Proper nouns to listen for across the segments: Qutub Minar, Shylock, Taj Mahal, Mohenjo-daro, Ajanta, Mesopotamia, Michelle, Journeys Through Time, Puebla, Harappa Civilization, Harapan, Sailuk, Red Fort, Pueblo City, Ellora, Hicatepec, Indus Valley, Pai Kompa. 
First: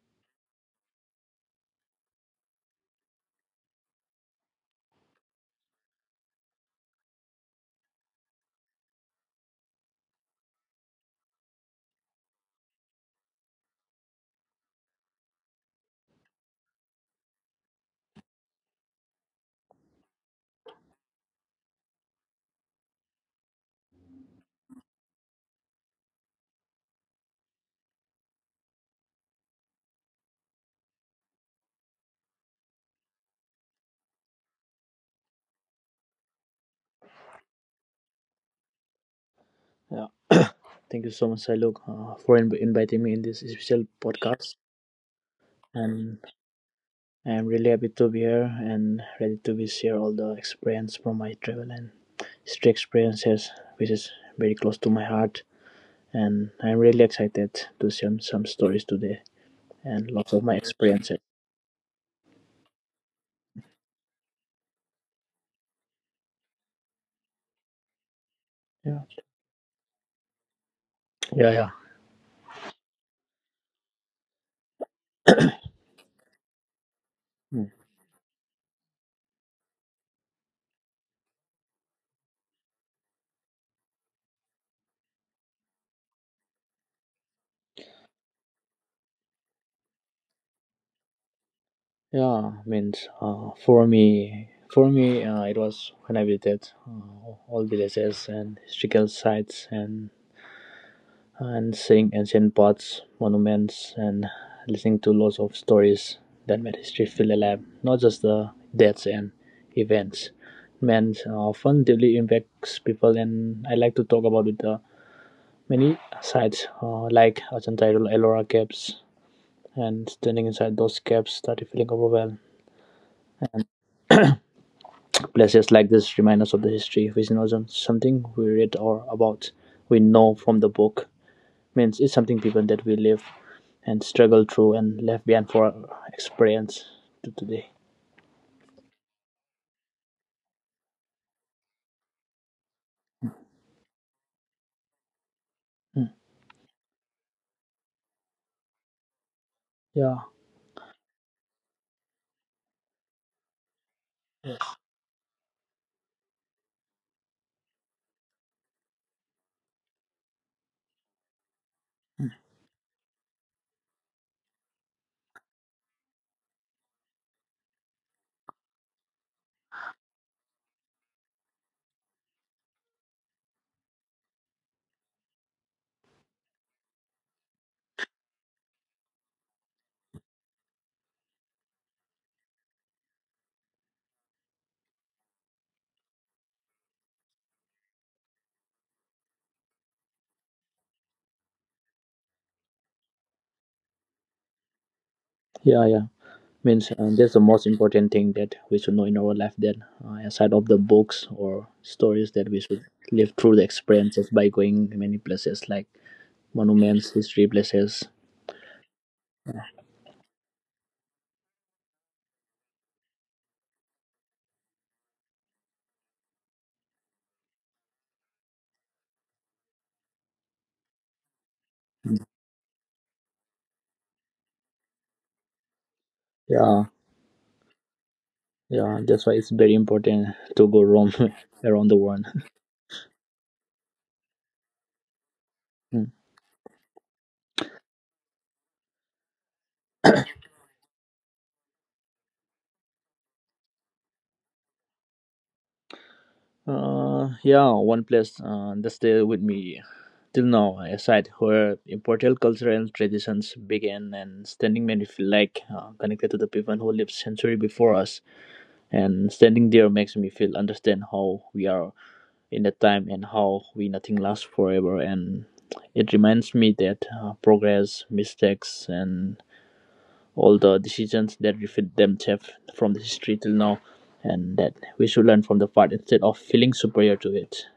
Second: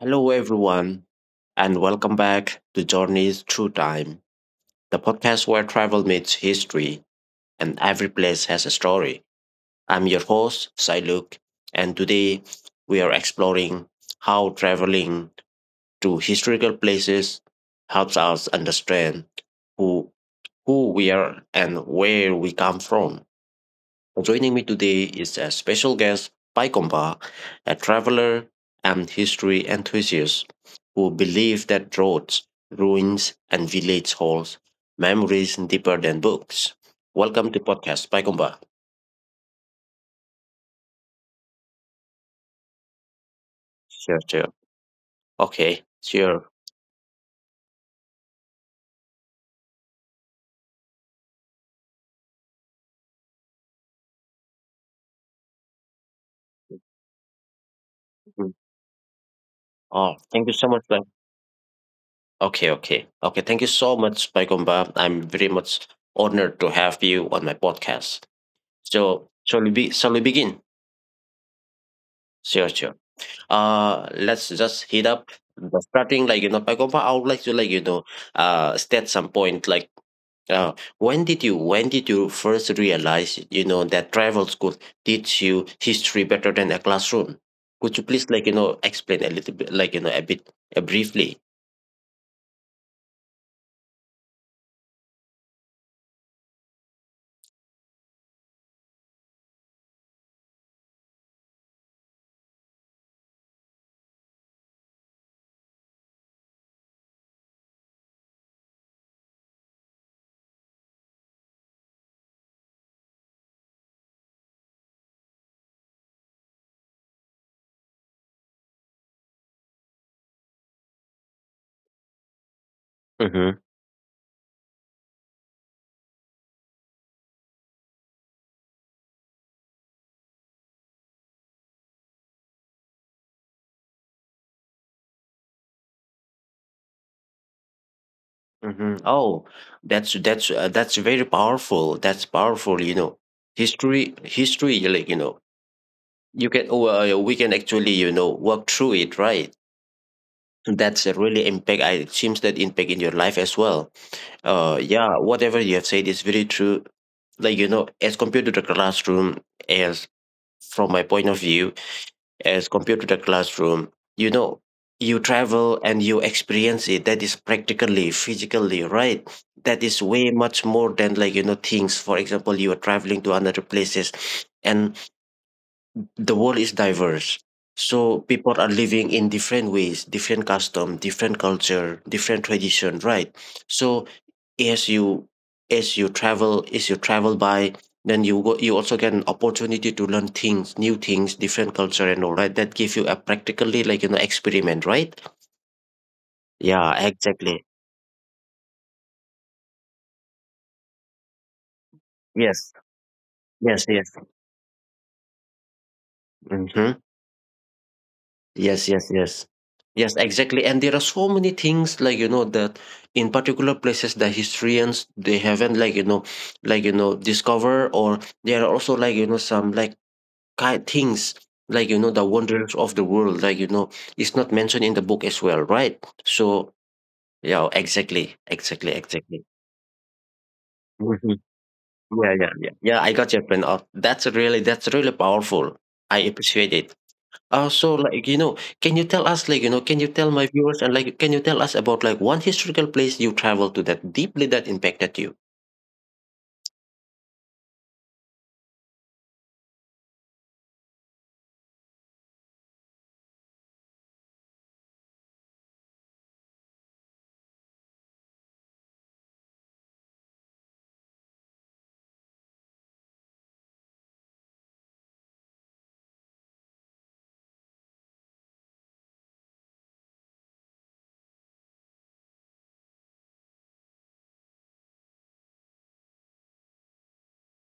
Hello, everyone, and welcome back to Journeys Through Time, the podcast where travel meets history and every place has a story. I'm your host, Sailuk, and today we are exploring how traveling to historical places helps us understand who, who we are and where we come from. Joining me today is a special guest, Pai Kompa, a traveler and history enthusiast who believes that roads, ruins, and village holds memories deeper than books. Welcome to podcast, Pai Kompa. Yeah, thank you so much, Sailuk, for inviting me in this special Sure, sure. podcast. Okay, And sure. I'm really happy to be here and ready to be share all the experience from my travel and street experiences, which is very close to my heart. And I'm really excited to share some Mm. stories today and Oh, lots of thank you my so much, Pai. experiences. Okay, okay, okay. Thank you so much, Pai Kompa. I'm very much honored to have you on my podcast. Yeah, So, shall we be? Shall we begin? yeah, yeah. Sure, sure. Let's just hit up the starting, like Pagova, I would like to, Mm. like state some point, like uh when did you first realize, that travel school teach you history better than a classroom? Could you please, like explain a little bit, like a bit, briefly? Yeah, means for me, it was when I visited all villages and historical sites and seeing ancient paths, monuments, and listening to lots of stories that made history feel alive, not just the dates and events. Man, often deeply impacts people, and I like to talk about it. Many sites like Ajanta Ellora Caves, and standing inside those caves started feeling overwhelmed. Hmm. Places like this remind us of the history, which is not something we read or about. We know from the book, means it's something people that we live and struggle through and left behind for experience to today. Hmm. Oh, that's very powerful. That's powerful. History, like Mm. you can — we can actually, work through it, right? Yeah, That's a really impact. It seems that impact in your life as well. yeah, Yeah, whatever you have said is very true. As compared to the classroom, as from my point of view, as compared to the classroom, you know, you travel and you experience it. That is practically, physically, right? That is way much more than, like things. For example, you are traveling to another places, and the world is diverse, so people are living in different ways, different custom, different culture, different tradition, right? So as you as you travel by, then you go, you also get an opportunity to learn things, new things, different culture, and all right, that give you a practically, like experiment, right? yeah. Means Yeah, that's the most exactly. important thing that we should know in our life. That aside of the books or stories, that we Yes, should live through the yes, yes. experiences by going many places like Hmm. monuments, history places. Yes, yes, yes. Yes, exactly. And there are so many things, like that in particular places the historians, they haven't, like like discover, or there are also, like some, like kind things, like Mm. the wonders of the world, like it's not mentioned in the book as well, right? So Yeah, yeah, exactly, exactly, yeah. That's why exactly. it's very important to go roam Mhm. around the world. Yeah, yeah, yeah. Yeah, I got your point. Oh, that's really powerful. Mm. I appreciate it. Oh, so, like, can you tell us, like, can you tell my viewers, and, like, can you tell us about, like, one historical place you traveled to that deeply that impacted you? Yeah, one place that stay with me till now, a site where important cultural traditions began and standing made me feel like connected to the people who lived century before us. And standing there makes me feel understand how we are in that time and how we nothing lasts forever. And it reminds me that progress, mistakes, and all the decisions that reflect themselves from the history till now, and that we should learn from the part instead of feeling superior to it.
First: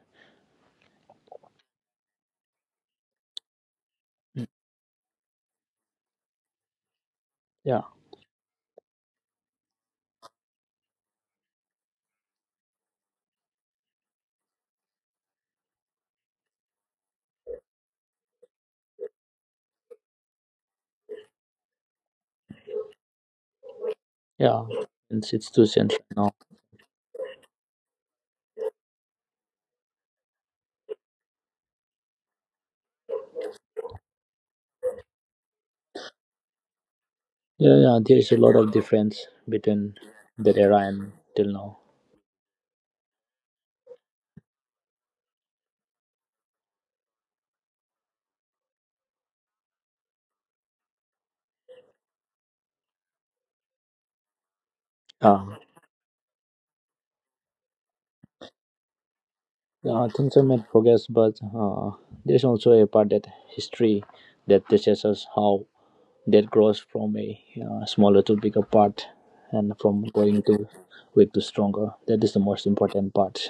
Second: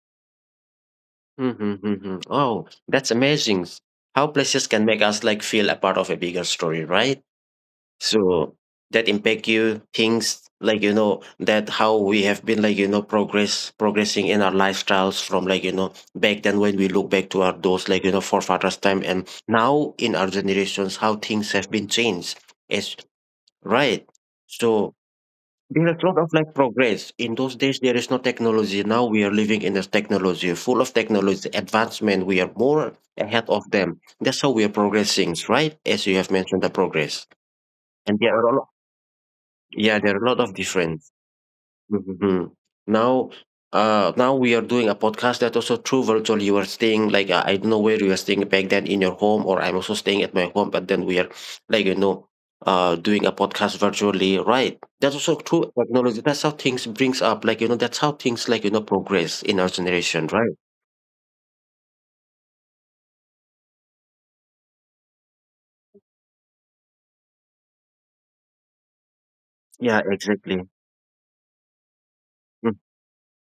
Mhm, mhm. Oh, that's amazing. How places can make us, like, feel a part of a bigger story, right? Yeah, So that impact you, things, like, that how we have been, like, progressing in our lifestyles from, like, back then, when we look back to our those, like, forefathers' time, and now in our generations, how things have been changed. As Right. yeah, So and institutions there's a lot of, now. like, progress. In those days, there is no technology. Now we are living in this technology, full of technology, advancement. We are more ahead of them. That's how we are progressing, right? As you have mentioned, the progress. Yeah, yeah, And there is there a are a lot lot, of difference between yeah, there are a lot of that era different — and till now. Mhm. Now, now we are doing a podcast, that also through virtual. You are staying, like I don't know where you are staying, back then in your home, or I'm also staying at my home. But then we are, like doing a podcast virtually, right? That's also Uh, true technology. That's how things brings up. That's how things, like progress in our yeah, generation, things are right? made progress, but there's also a part that history that teaches us how that grows from a smaller to bigger part and Yeah, from going exactly. to weak to stronger. That is the most important part.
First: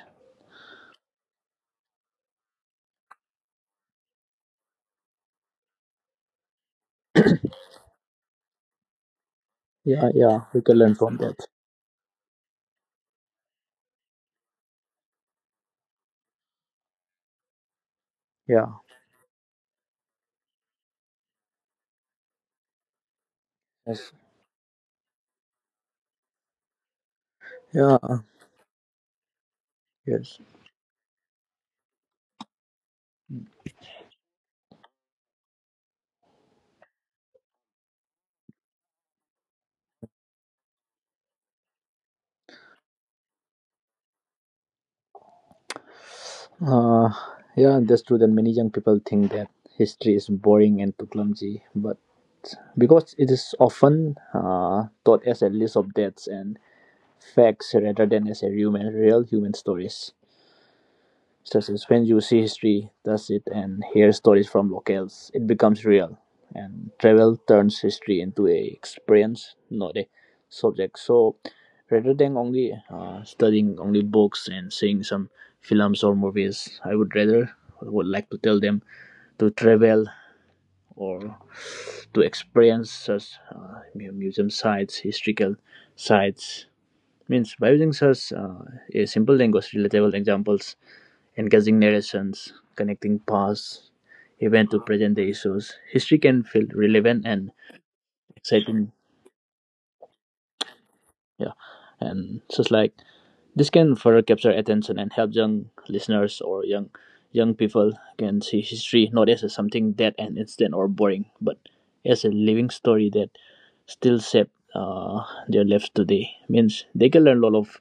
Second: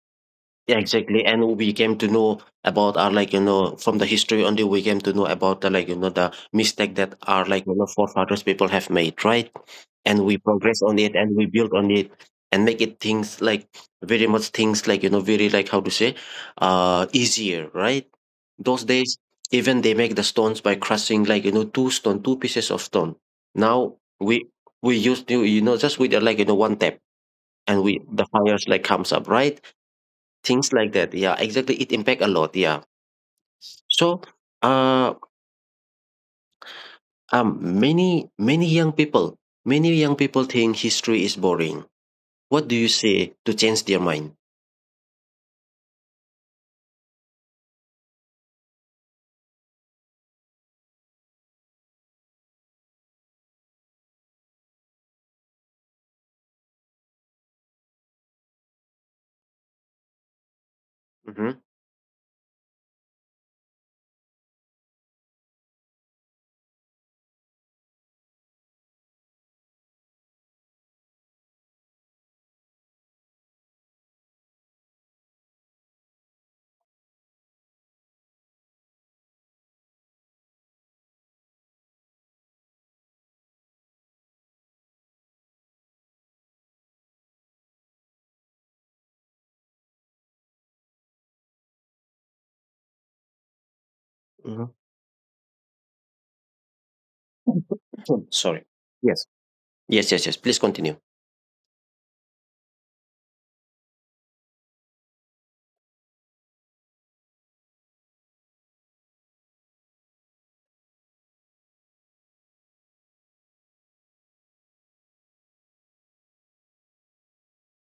Yeah, exactly. And we came to know about our, like from the history only we came to know about the, like the mistake that our, like forefathers people have made, right? Yeah, And we yeah, we can progress learn on it, from and that. we build on it, and make it things like very much things, like very, like how to say, easier, right? Yeah, Those days, even they make the stones by crushing, like two stone, two pieces of stone. Now yes, we use, just with, like one tap, and we yeah, the fires like comes up, right? yes. Things like that. Yeah, exactly. It impact a lot. Yeah. So, uh, many young people, many young people think history is boring. What do you say to change their mind? Uh, yeah, that's true that many young people think that history is boring and too clumsy, but because it is often taught as a list of dates and facts rather than as a human, real human stories. Hmm. Such as when you see history, touch it, and hear stories from locals, it becomes real. And travel turns history into a experience, not a subject. So rather than only studying only books and seeing some films or movies, I would like to tell them to travel or to experience such museum sites, historical sites. Means by using such a simple language, relatable examples engaging narrations, connecting past event Hmm. to present day issues. History can feel relevant and Sorry. exciting. Yes. Yes. Yes. Yes. Please continue. Yeah, and just like this can further capture attention and help young listeners or young people can see history not as something dead and instant or boring, but as a living story that still shape their lives today. Means they can learn a lot of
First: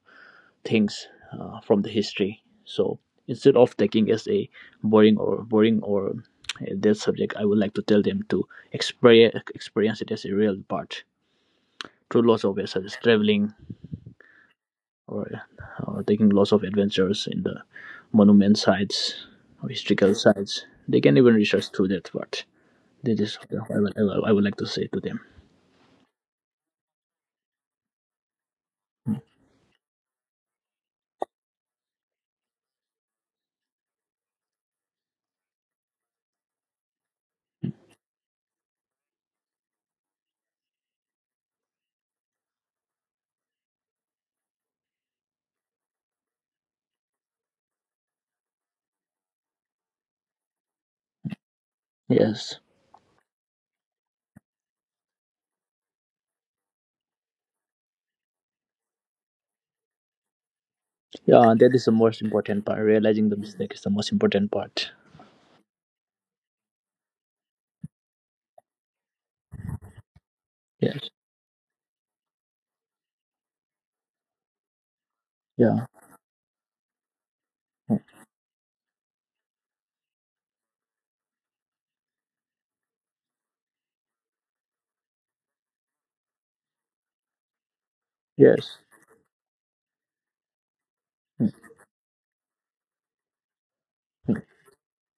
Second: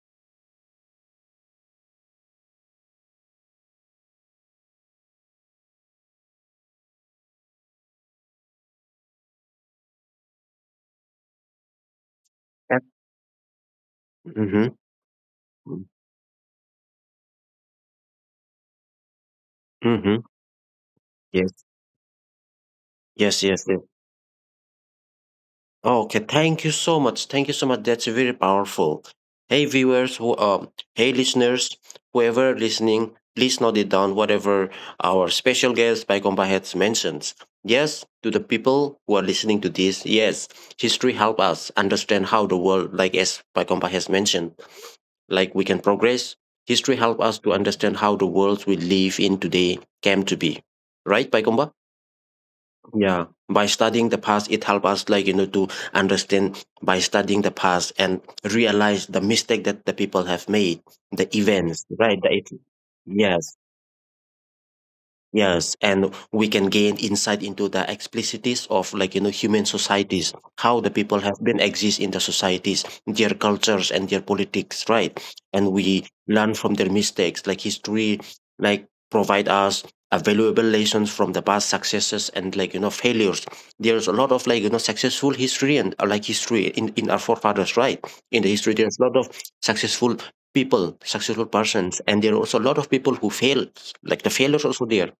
things from the history. So instead of taking as a boring or a dead subject, I would like to tell them to experience it as a real part through lots of ways such as traveling Mm-hmm. or, or taking lots of adventures in the monument sites or historical Mm-hmm. sites. They can even Yes. research through that part. That is Yes. what Yes. Yes. I would like to say to them. Okay, thank you so much. Thank you so much. That's very powerful. Hey viewers, who hey listeners, whoever listening, please note it down. Whatever our special guest by has mentioned, yes, to the people who are listening to this, yes, history help us understand how the world, like as by has mentioned, like we can progress. History help us to understand how the world we live in today came to be. Right, by, Yes. yeah, by studying the past, it helps us, like to understand, by studying the past and realize the mistake that the people have made, the Yeah, that events, is the right, most important part. Realizing the yes. mistake is the most important part. Yes, and we can gain insight into the explicities of, like human societies, how the Yes. people have been exist in the societies, their cultures and their politics, right? And Yeah. we learn from their mistakes, like history, like provide us a valuable lessons from the past successes and, like failures. There's a lot of, like successful history and, like history in our forefathers, right? In the history, Yes. there's a lot of successful people, successful persons, and there are also a lot of people who fail, like the Mm, mm, failures also there.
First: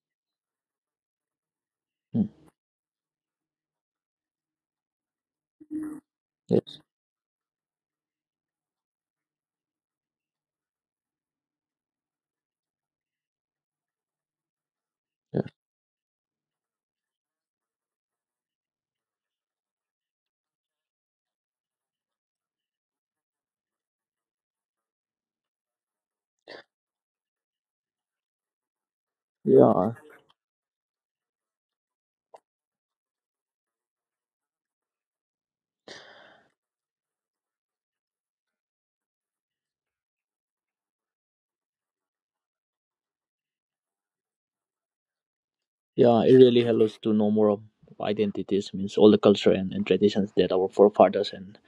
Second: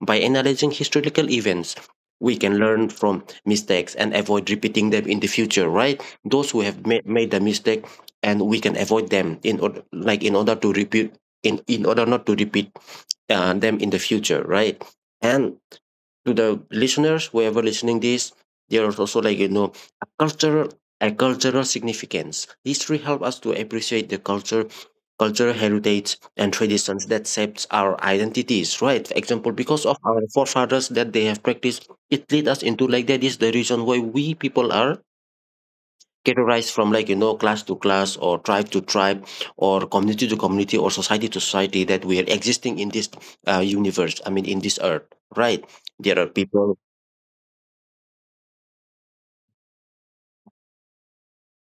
By analyzing historical events, mm. we can learn from mistakes and avoid repeating them in the future, right? Those who Yes, have made the mistake, and we can avoid them in order, like in order to repeat in order not to repeat, them in the future, right? yes. And to the listeners whoever listening this, there are also, like a cultural a cultural significance. History help us to appreciate the culture cultural heritage and traditions that shapes our identities, right? For example, because Yeah, of our forefathers that they have practiced it, lead us into, like, that is the reason why we people are categorized from, like class to class, or tribe to tribe, or community to community, or society to society, that we are existing in this, universe, I mean in this earth, right? There yeah. are It really people — helps to know more of identities, means all the culture and traditions that our forefathers and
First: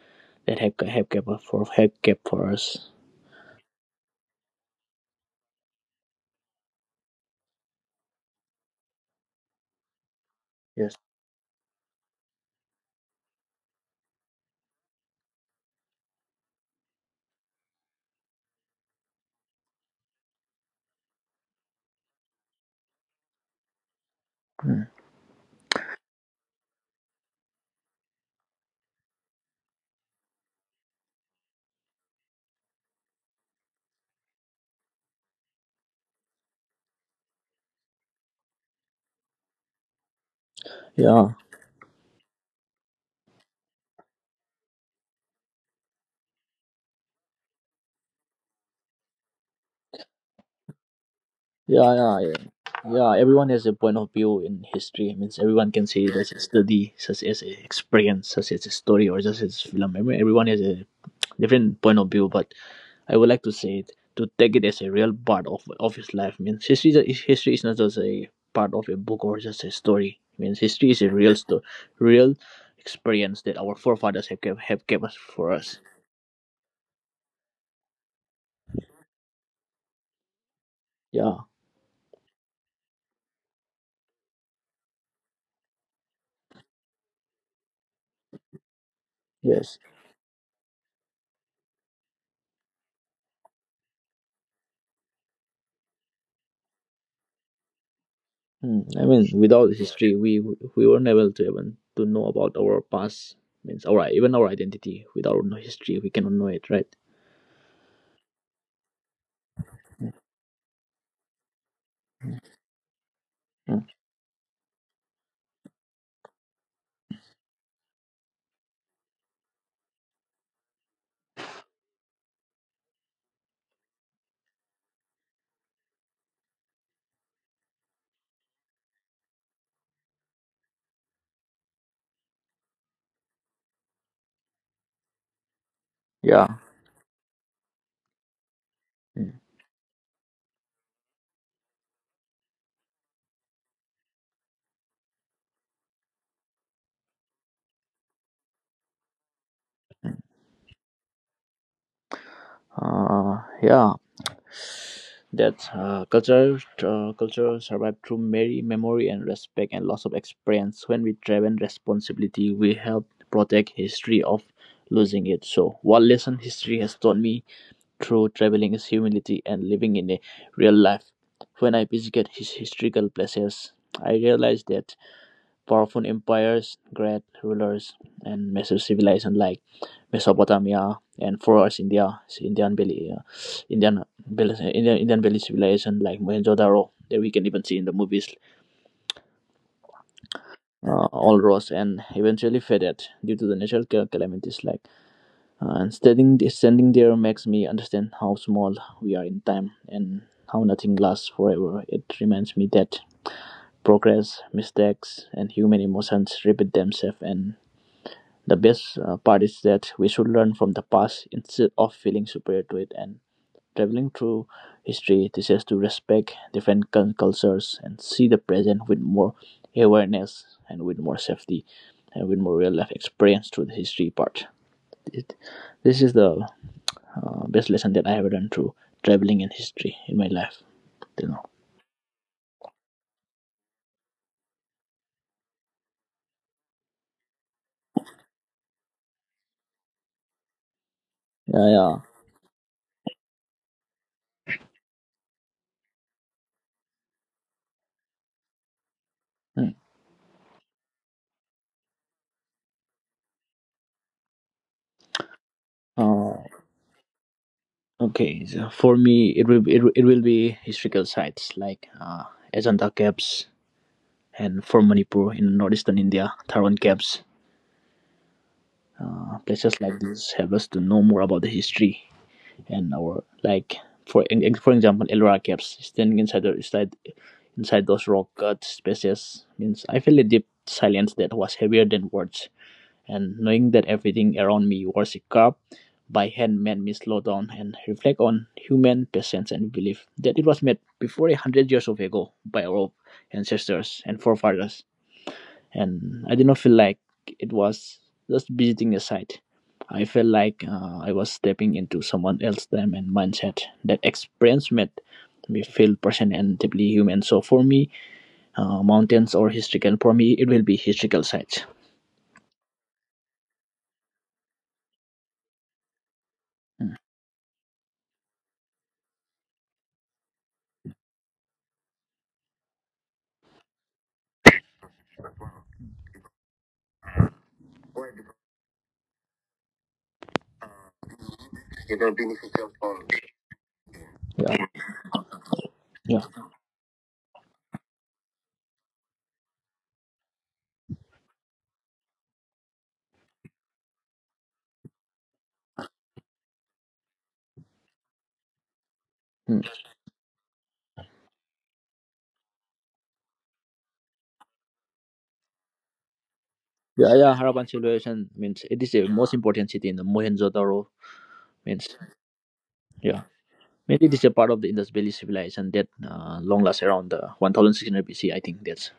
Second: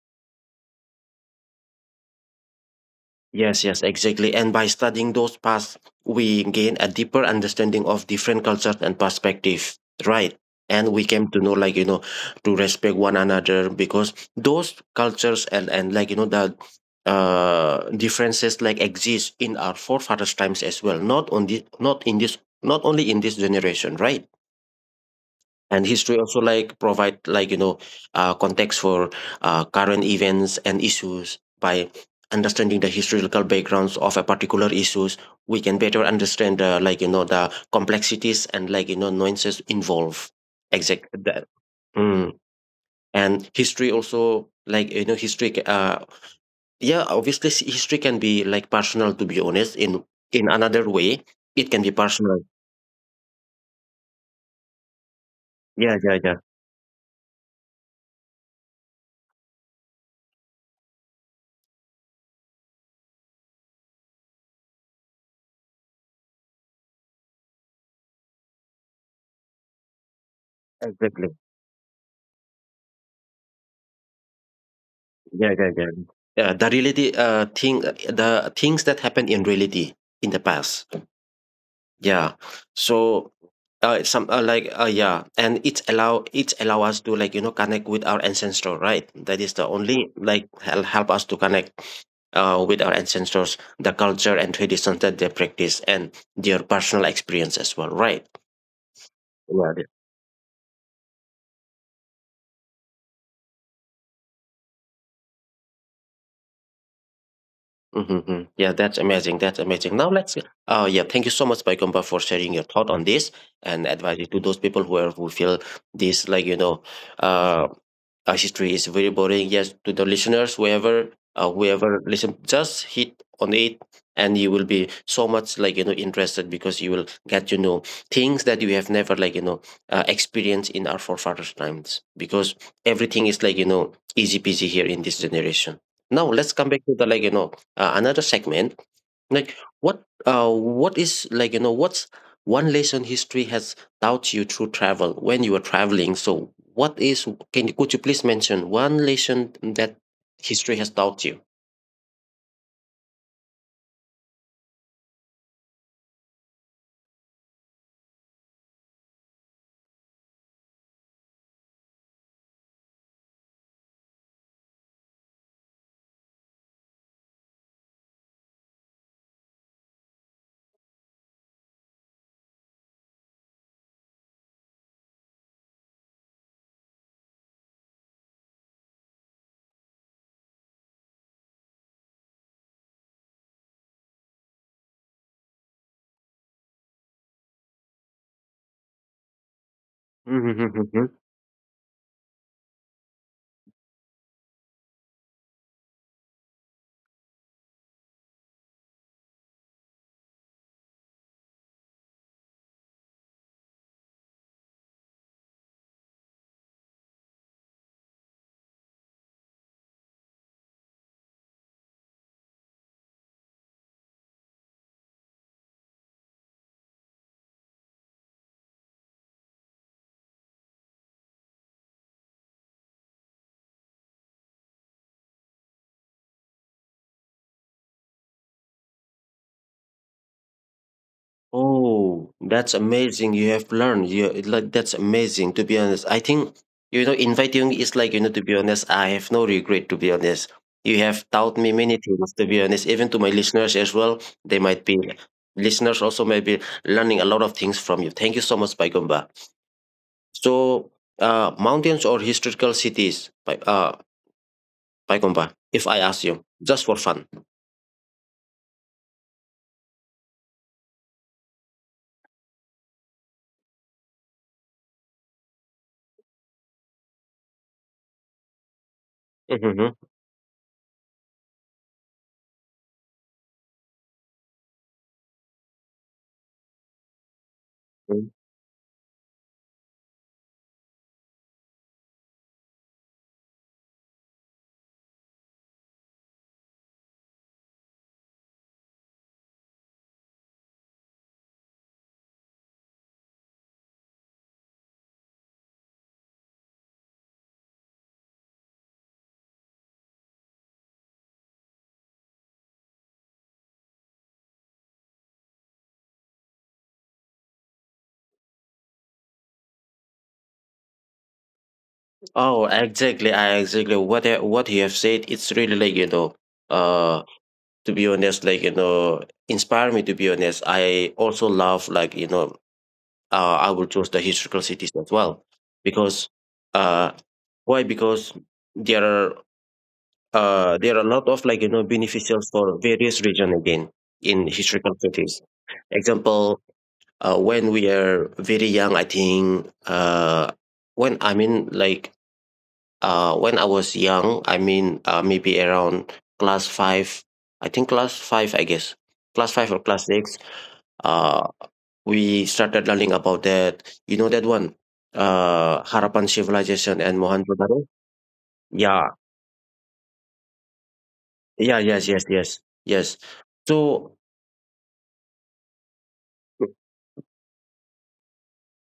that have kept us for have kept for us. yes, yes, exactly. And by studying those paths, we gain a deeper understanding of different cultures and perspectives, right? And Yes. we came to know, like, to respect one another, because those cultures and, like, the differences like exist in our forefathers' times as well, not on the, not in this, not only in this generation, right? Mm. And history also, like provide, like context for, current events and issues. By understanding the historical backgrounds of a particular issues, we can better understand, like the complexities and, like nuances involved, exact Yeah, that. Mm. And history also, like history yeah, obviously history can be like personal, to be honest. In another way, it can be yeah, yeah, personal. yeah. Yeah, everyone has a point of view in history. It means everyone can Yeah, say it yeah, as yeah, a study, such as a experience, such as a story, or just as film. Everyone has a different point of view, but I would like to say it to take it as a real part of his life. Means history is not just a part of a book or just a story. Means history is a exactly. real story, real experience that our forefathers have kept us for Yeah, yeah, us. yeah. Yeah, the things that happened in reality in the past. Yeah. Yeah, so, it's some, like, yeah, and it's allow us to, like connect with our ancestor, right? That is the Yes. only, like help us to connect, with our ancestors, the culture and traditions that they practice, and their personal experience as well, right? Hmm. I mean, without history, we weren't able to even to know about our past. Means our even our identity. Without no history, we cannot know it, right? Mhm, mhm. Yeah, that's amazing. That's amazing. Now let's — yeah, thank you so much, Paigomba, for sharing your thought on this, Hmm. and advising to those people who are who feel this, like uh, history is very boring. Yes, to the listeners, whoever listen, just hit on it, and you will be so much, like interested, because you will get to know things that you have never, like experienced in our forefathers' times. Because everything is, like easy peasy here in this generation. Now Yeah. let's come back to the, like another segment, Hmm. like what is like you know what's one lesson history has taught you through travel when you were traveling? So what is can you could you please mention one lesson that history has taught you? Yeah, that culture culture survive through memory, memory and respect and loss of experience. When we travel responsibility, we help protect history of losing it. So, what lesson history has taught me through traveling is humility and living in a real life. When I visited his historical places, I realized that powerful empires, great rulers, and massive civilization like Mesopotamia and for us India, so Indian Valley, Indian Valley civilization like Mohenjo-daro that we can even see in the movies. All rose and eventually faded due to the natural calamities. Like and standing there makes me understand how small we are in time and how nothing lasts forever. It reminds me that progress, mistakes, and human emotions repeat themselves and the best part is that we should learn from the past instead of feeling superior to it. And traveling through history teaches us to respect different cultures and see the present with more awareness and with more safety and with more real life experience through the history part. It, this is the best lesson that I have learned through traveling and history in my life till now. Oh, that's amazing. You have learned. You it like that's amazing, to be honest. I think inviting is, to be honest, I have no regret, to be honest. You have taught me Yeah, many things, to be honest, even to my listeners as well. They might be listeners also may be learning a lot of things from you. Thank you so much, Paigomba. yeah. So mountains or historical cities, Paigomba, if I ask Mm. you, just for fun. Okay, so for me, it will be historical sites like Ajanta Caves and for Manipur in northeastern India, Taran camps. Places Mm-hmm. like this help us to know more about the history and our like for for example Ellora camps standing inside inside those rock cut spaces means I feel a deep silence that was heavier than words and knowing that everything around me was a cup by hand made me slow down and reflect on human patience and belief that it was made before 100 years of ago by our ancestors and forefathers and I did not feel like it was just visiting a site. I felt like I was stepping into someone else's time and mindset. That experience made me feel person and deeply human. So for me, for me it will be historical sites. Oh, exactly. I exactly what I- What you have said, it's really Mm. uh, to be honest, inspire me. To be honest, I also love, I will choose the historical cities as well because, uh, why? Because there are there are a lot of beneficials for Yeah, various region again in historical cities. yeah, Example, when we are very young, I think when I mean like when I was young, I mean, maybe around class five, I think class five, I guess, class mm. five or class six, uh, we started learning about that. You know that one, Harapan Civilization Yeah, and yeah. Harapan Mohenjo-daro. civilization means it is the Yeah, most important city in the Mohenjo-daro. yeah, Means yes, yes, yes, yes. yeah, maybe it So, is a part of the Indus Valley civilization that long lasts around the 1600 BC. I think that's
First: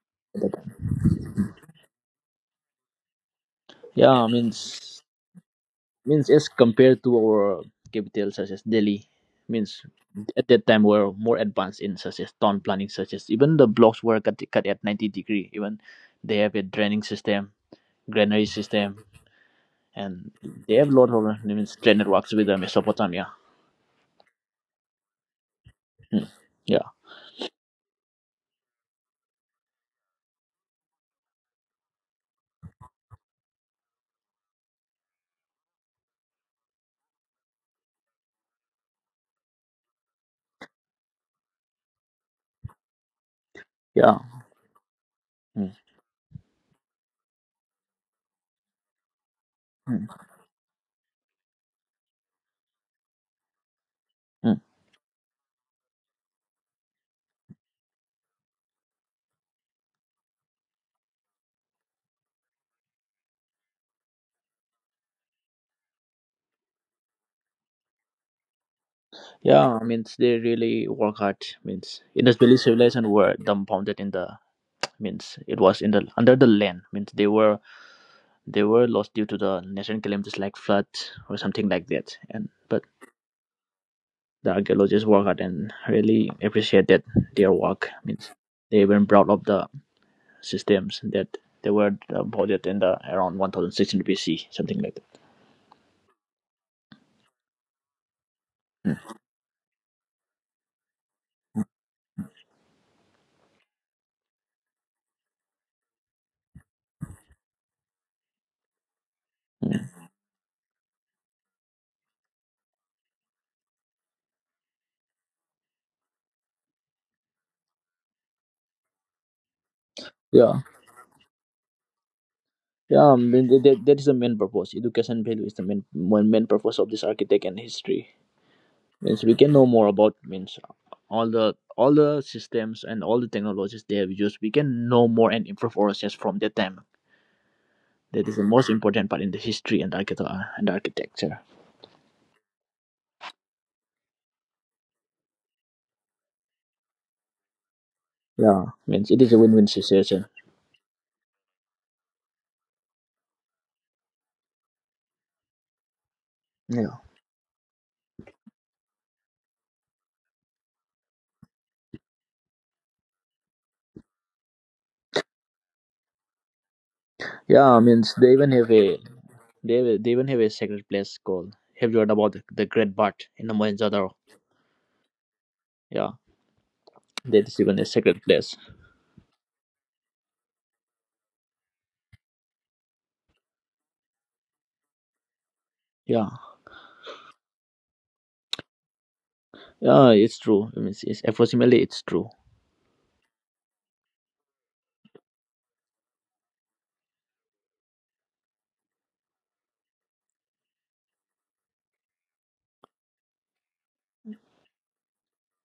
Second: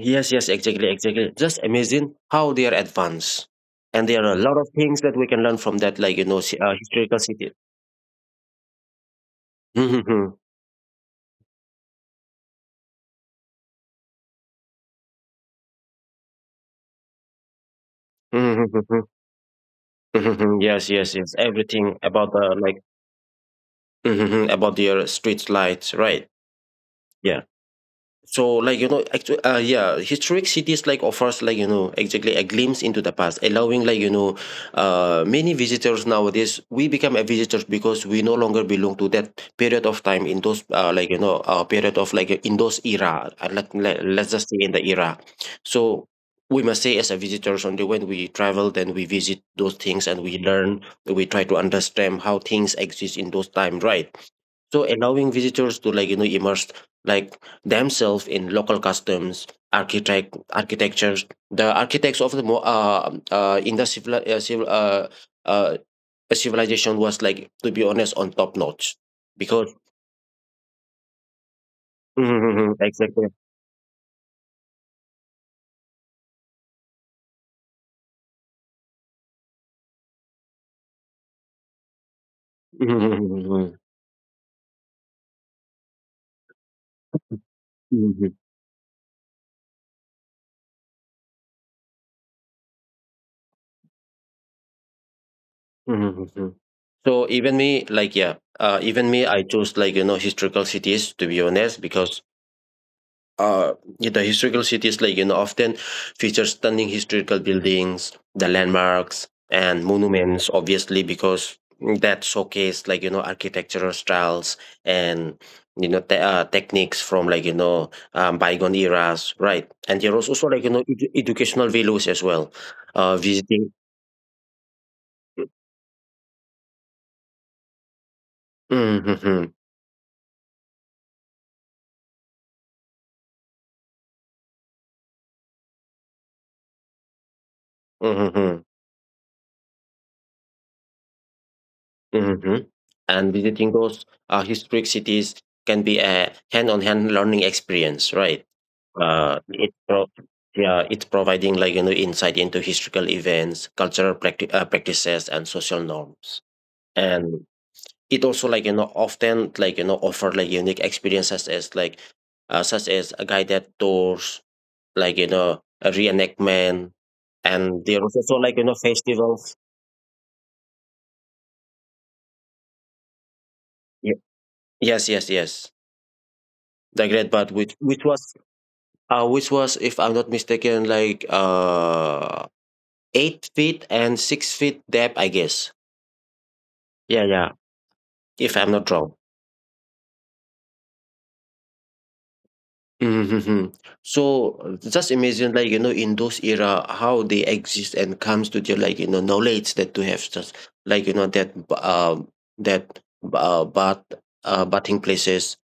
yes, yes, exactly, exactly. Just amazing how they are advanced, and there yeah, are a lot of things means that we can learn from that, means as compared to historical city. our capital such as Delhi, means at that time we're more advanced in such as town planning, such as even the blocks were cut at 90 degree. Even they have a draining system, granary system, and Mhm, they yes, have a lot yes, of yes. Means drain Everything about networks with the Mesopotamia. About your street lights, right? Hmm. Yeah, Yeah. So, yeah, historic cities offers exactly a glimpse into the past, allowing many visitors nowadays. We become a visitors because we no longer belong to that period of time in those period of in those era. Yeah. Let's just say in the era. Hmm. So we must say as a visitors only when we travel, then we visit those things Hmm. and we learn. We try to understand how things exist in those time, right? Mm. So allowing visitors to immerse like themselves in local customs, architectures. The architects of the mo- in the civil civil uh civilization was, like to be honest, on top notch because Yeah, means they really work hard. Means in the Valley Mhm, civilization exactly. were dumbfounded in the means it was in the under the land. Means they were they were lost due to the natural calamities like floods or something like that. And but Mhm, the archaeologists work hard and really appreciate that their work. Means mhm. they even brought up the systems that they were in the around 1600 BC, something like that. Mhm. So even me, even Mm. me, I chose historical cities, to be honest, because uh, the historical cities often feature stunning historical buildings, the landmarks and Mm. monuments, obviously because that showcase architectural styles and techniques from bygone eras, right? And there was also Yeah. Edu- educational values as well. Yeah, I mean, Visiting that is the main purpose. Education value is the main purpose of this architect and history. Means we Hmm. can know more about means all the systems and all the technologies they have used. We can know more and improve ourselves from that time that is the Hmm. most important part in the history and architecture. And architecture. Hmm. And visiting those historic cities can be a hand-on-hand learning experience, right? Yeah, means it is uh, a win-win it pro- situation. yeah, it's providing insight into historical events, cultural practices, and social norms. Yeah, And it also like you know often like you know offer unique experiences as like such as a guided tours, a reenactment, yeah, and there means was they also even have a festivals. they even have a sacred place called. Have you heard about the Great Bat in the Mohenjo-daro? Ye- Yes, yes, yes. Yeah, The Great that Bat, is even a sacred place. Which was, if I'm not mistaken, 8 feet and 6 feet depth, I guess. Yeah, Yeah, yeah. If I'm not wrong. yeah, it's true. I mean, it's approximately it's true. Mm-hmm. So just imagine, in those era, how they exist and comes to the knowledge that to have just like you know that that bath bathing places,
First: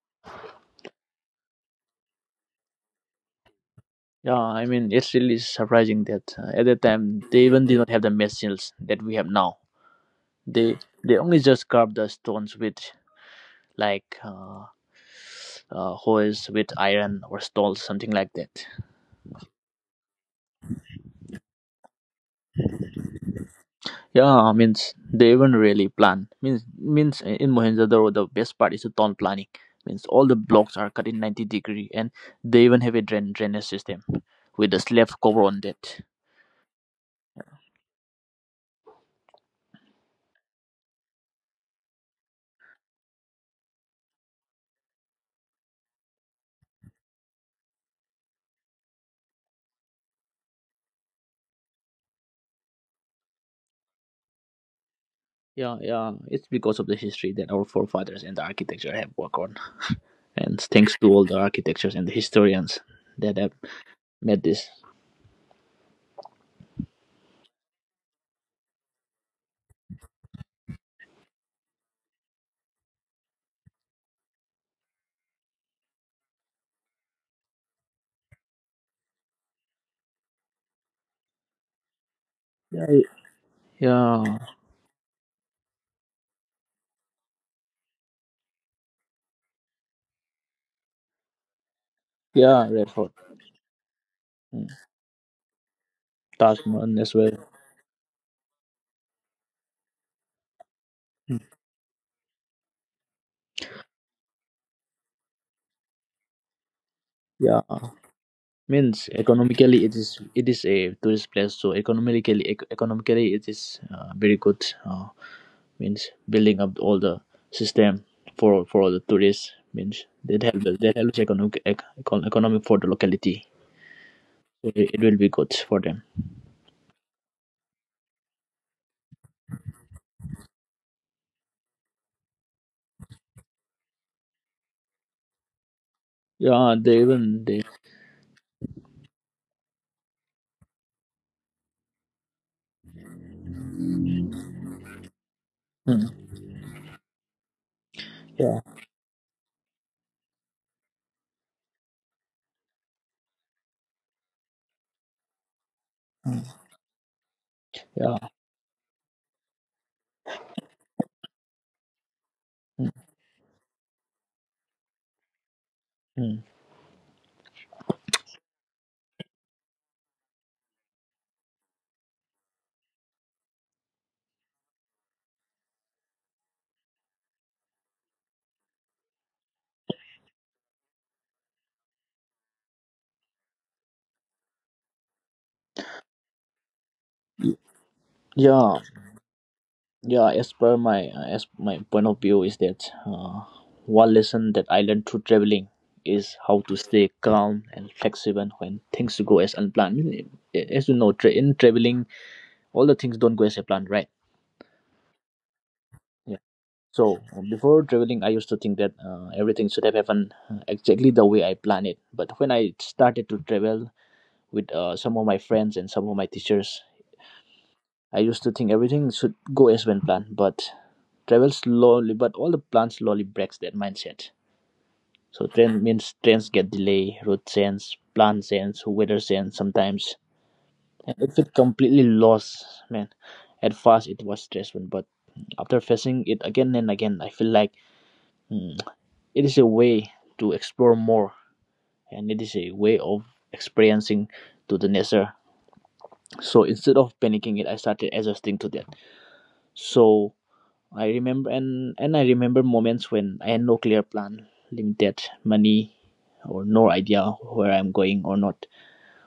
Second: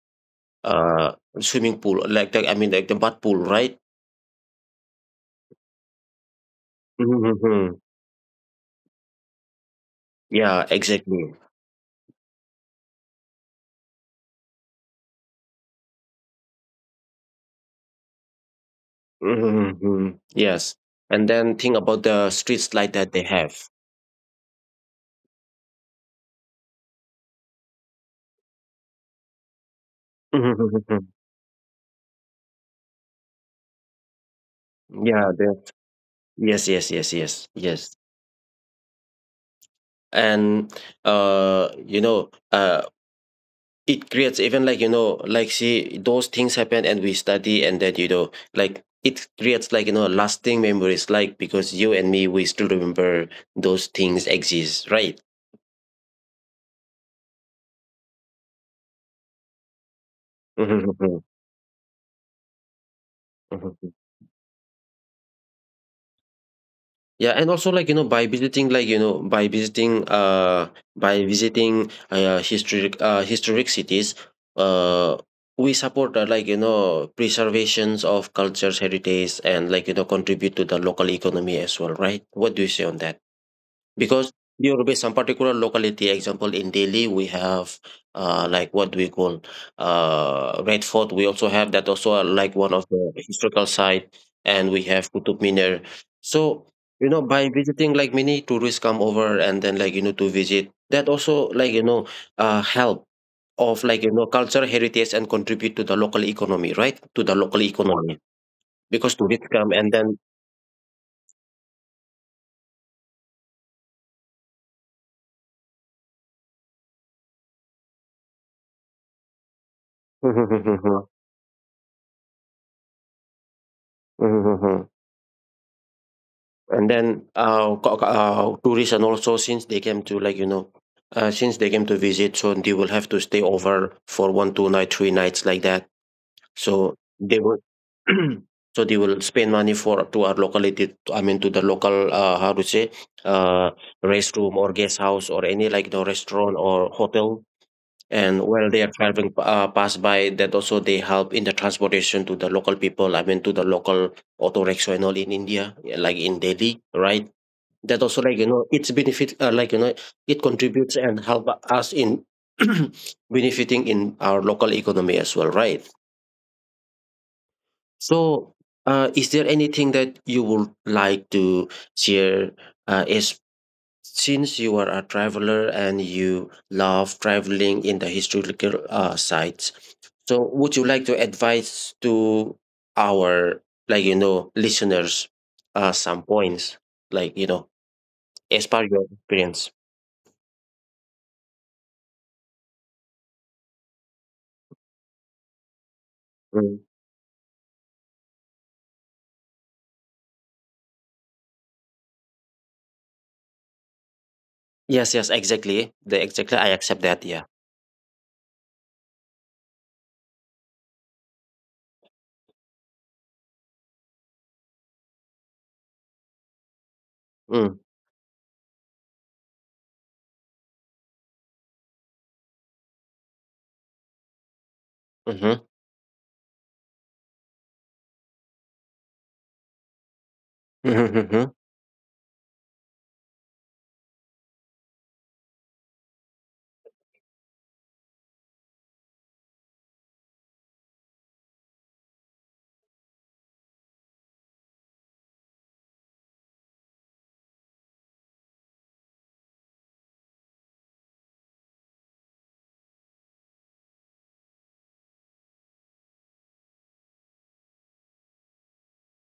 uh, swimming pool, I mean, like the bath pool, right? Yeah, I mean, it's really surprising that at that time they even Mm-hmm. did not have the machines that we have now. Yeah, They they exactly. only just carved the stones with like uh, hoes with iron or stones, something like that. Mm-hmm. Yes, and then think about the streets light that they have. Yeah, means they even really plan. Means in Mohenjo-daro the best part is the town planning. Means all the blocks are Mm-hmm. cut in 90 degree, and they even have a drainage system with the slab Yeah. cover on that. Yes. Yes. Yes. Yes. Yes. And uh you know uh it creates even see those things happen and we study, and that you know like it creates lasting memories, like because you and me, we still remember those things exist, right? Yeah, yeah, it's because of the history that our forefathers and the architecture have worked on, and Mhm, thanks to mhm, all the architectures and the historians that have mhm. made this. Yeah, and also like you know by visiting like you know by visiting historic cities, uh we support, preservations of cultures heritage, and contribute to the local economy as well, right? What do you say on Yeah, that? Because yeah, there will be some particular locality. Example, in Delhi, we have like what we call, Red Fort. We also have that, also are like yeah, one of Redford. the historical site, Mm. and we have Qutub Minar. Taj So Mahal you as know, well. Mm. by visiting, like many tourists come over and then to visit. That also help of cultural heritage and contribute to the local economy, right? To the local Yeah, economy means because tourists come economically and it is then. it is a tourist place. So economically, economically it is very good. Means building up all the system for all the tourists means that that helps economic economic for the locality. So it will be good for them. And then tourists, and also since they came to since they came to visit, so they will have to stay over for 1 2 night 3 nights, like that, Yeah, so they they even will they. so they will spend money for to our locality, I mean to the local, how to say, uh restroom or guest house or any like the Mm, restaurant or hotel. And yeah, while they are traveling, pass by, that also they help in the transportation to the local people, I mean to the local auto rickshaw and all in India, yeah, like in mm, Delhi, right? That also yeah, its benefit, it contributes and help us in mm, benefiting in our local economy as well, right? mm, So is there anything that you would like to share, is since you are a traveler and you love traveling in the historical sites, so would you like to advise to our listeners some points like you know as yeah. part of your experience? Yeah, as per my as my point of view is that, one lesson that I learned through traveling is how to Mm. stay calm and flexible when things go as unplanned. As you know, in traveling, all the things don't go as planned, right? Yes, yes, exactly. The Yeah. exactly, I accept So that, yeah. Before traveling, I used to think that everything should have happened exactly the way I planned it. But when I started to travel with some of my friends and some of my teachers, Mm, I used to think everything should go as one plan, but travel slowly, but all the plans slowly breaks that mindset. So mhm, trains get delay, route change, plan change, weather change sometimes. And mhm, it felt mhm, completely lost, man. At first it was stressful, but after facing it again and again, I feel like it is a way to explore more, and it is a way of experiencing to the nature. So instead of panicking it, I started adjusting to that. So I remember, and I remember moments when I had no clear plan, limited money, or no idea where I'm going or not,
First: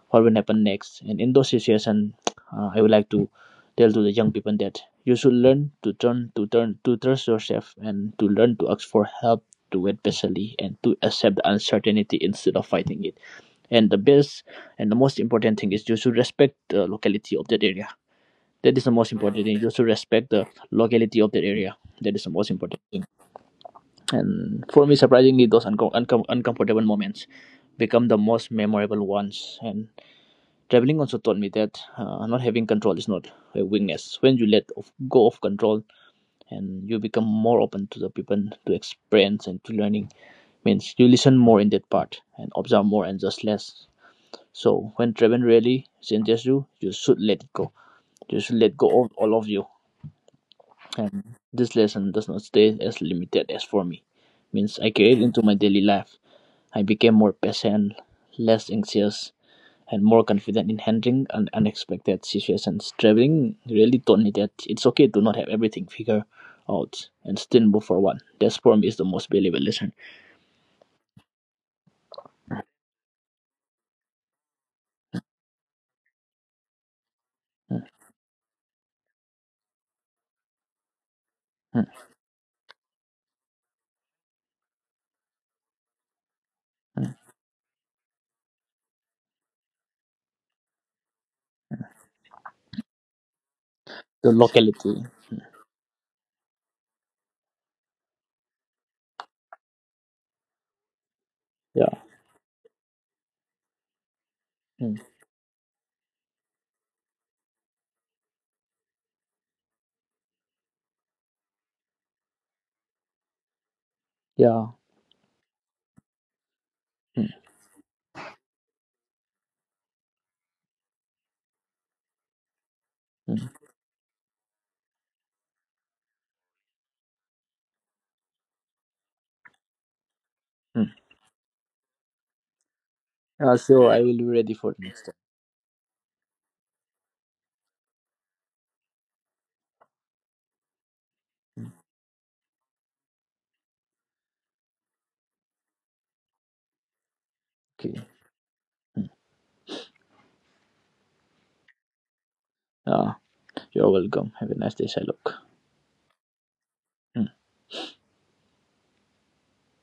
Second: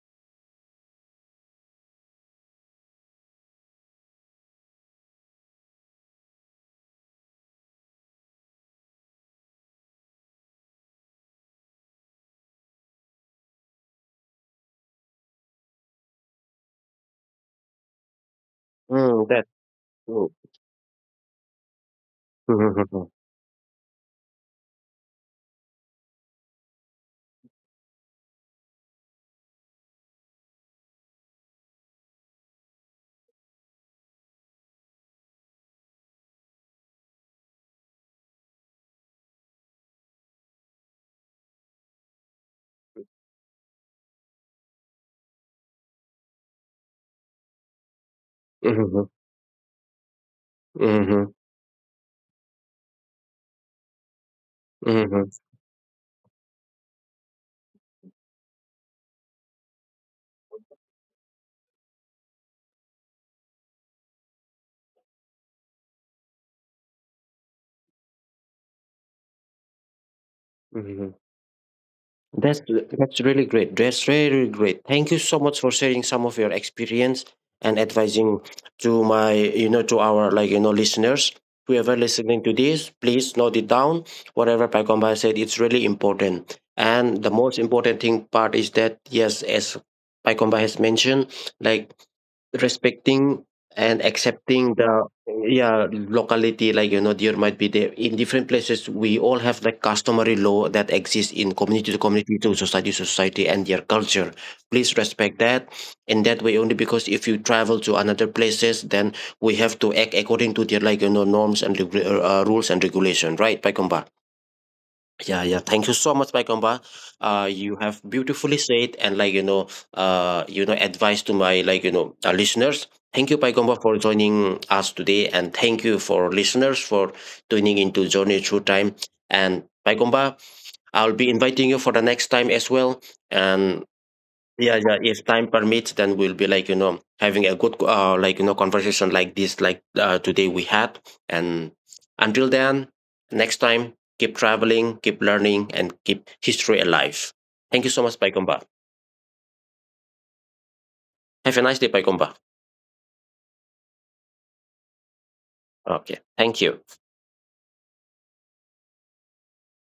what will happen next. And in those situations, I would like to tell to the young people that you should learn to turn to trust yourself and to learn to ask for help, to wait patiently, and to accept the uncertainty instead of fighting it. And the best and the most important thing is you should respect the locality of that area. That is the most mm, important that thing, just to mm, respect the locality of the area. That is the most important thing. mhm, And for me, surprisingly, those uncomfortable moments become the most memorable ones, and traveling also taught me that, not having control is not a weakness. When you go of control, and you become more open to the people, to experience, and to learning. Means you listen more in that part and observe more and just less. So when traveling really changes you, you should let it go. You should let go mhm, of all of you. mhm, And this lesson does not stay as limited as for me. Means I carried mhm, into my daily life. I became more patient, less anxious, and more confident in handling unexpected situations. Traveling really taught me that it's okay to not have everything figured out and still move forward. That for me is the most valuable lesson. mhm. That's really great. That's really great. Thank you so much for sharing some of your experience and Mm, advising to my, you know, to our listeners. Whoever mm. listening to this, please note it down. Whatever Pagomba said, it's really important. And the most important thing part is that, yes, as Pagomba has mentioned, like respecting and The accepting the locality. yeah locality, there might be, there in different places we all have like customary law that exists in community Yeah. to community, to society to society, and their culture. Mm. Please respect that, in that way only, because if you travel to another places, then we have to act according to their norms and rules and regulation, right, Paikomba? Yeah. Yeah, yeah. Thank you so much, Paikomba. Mm, You have beautifully said and advice to my listeners. Thank you, mm, Paikomba, for joining us today, and thank you for listeners for tuning into Journey Through Time. And Paikomba, mm. I'll be inviting you for the next time as well. And So I will be ready for yeah, the yeah. next If time permits, then we'll be, like, you know, having a good, conversation like this, like today we had. time. And until then, next time, keep traveling, keep learning, and keep history alive. Thank you Okay. so much, Paikomba. Have a nice day, Paikomba. Uh, you're welcome. Have a nice day, Shylock. Okay. Thank you. Mm.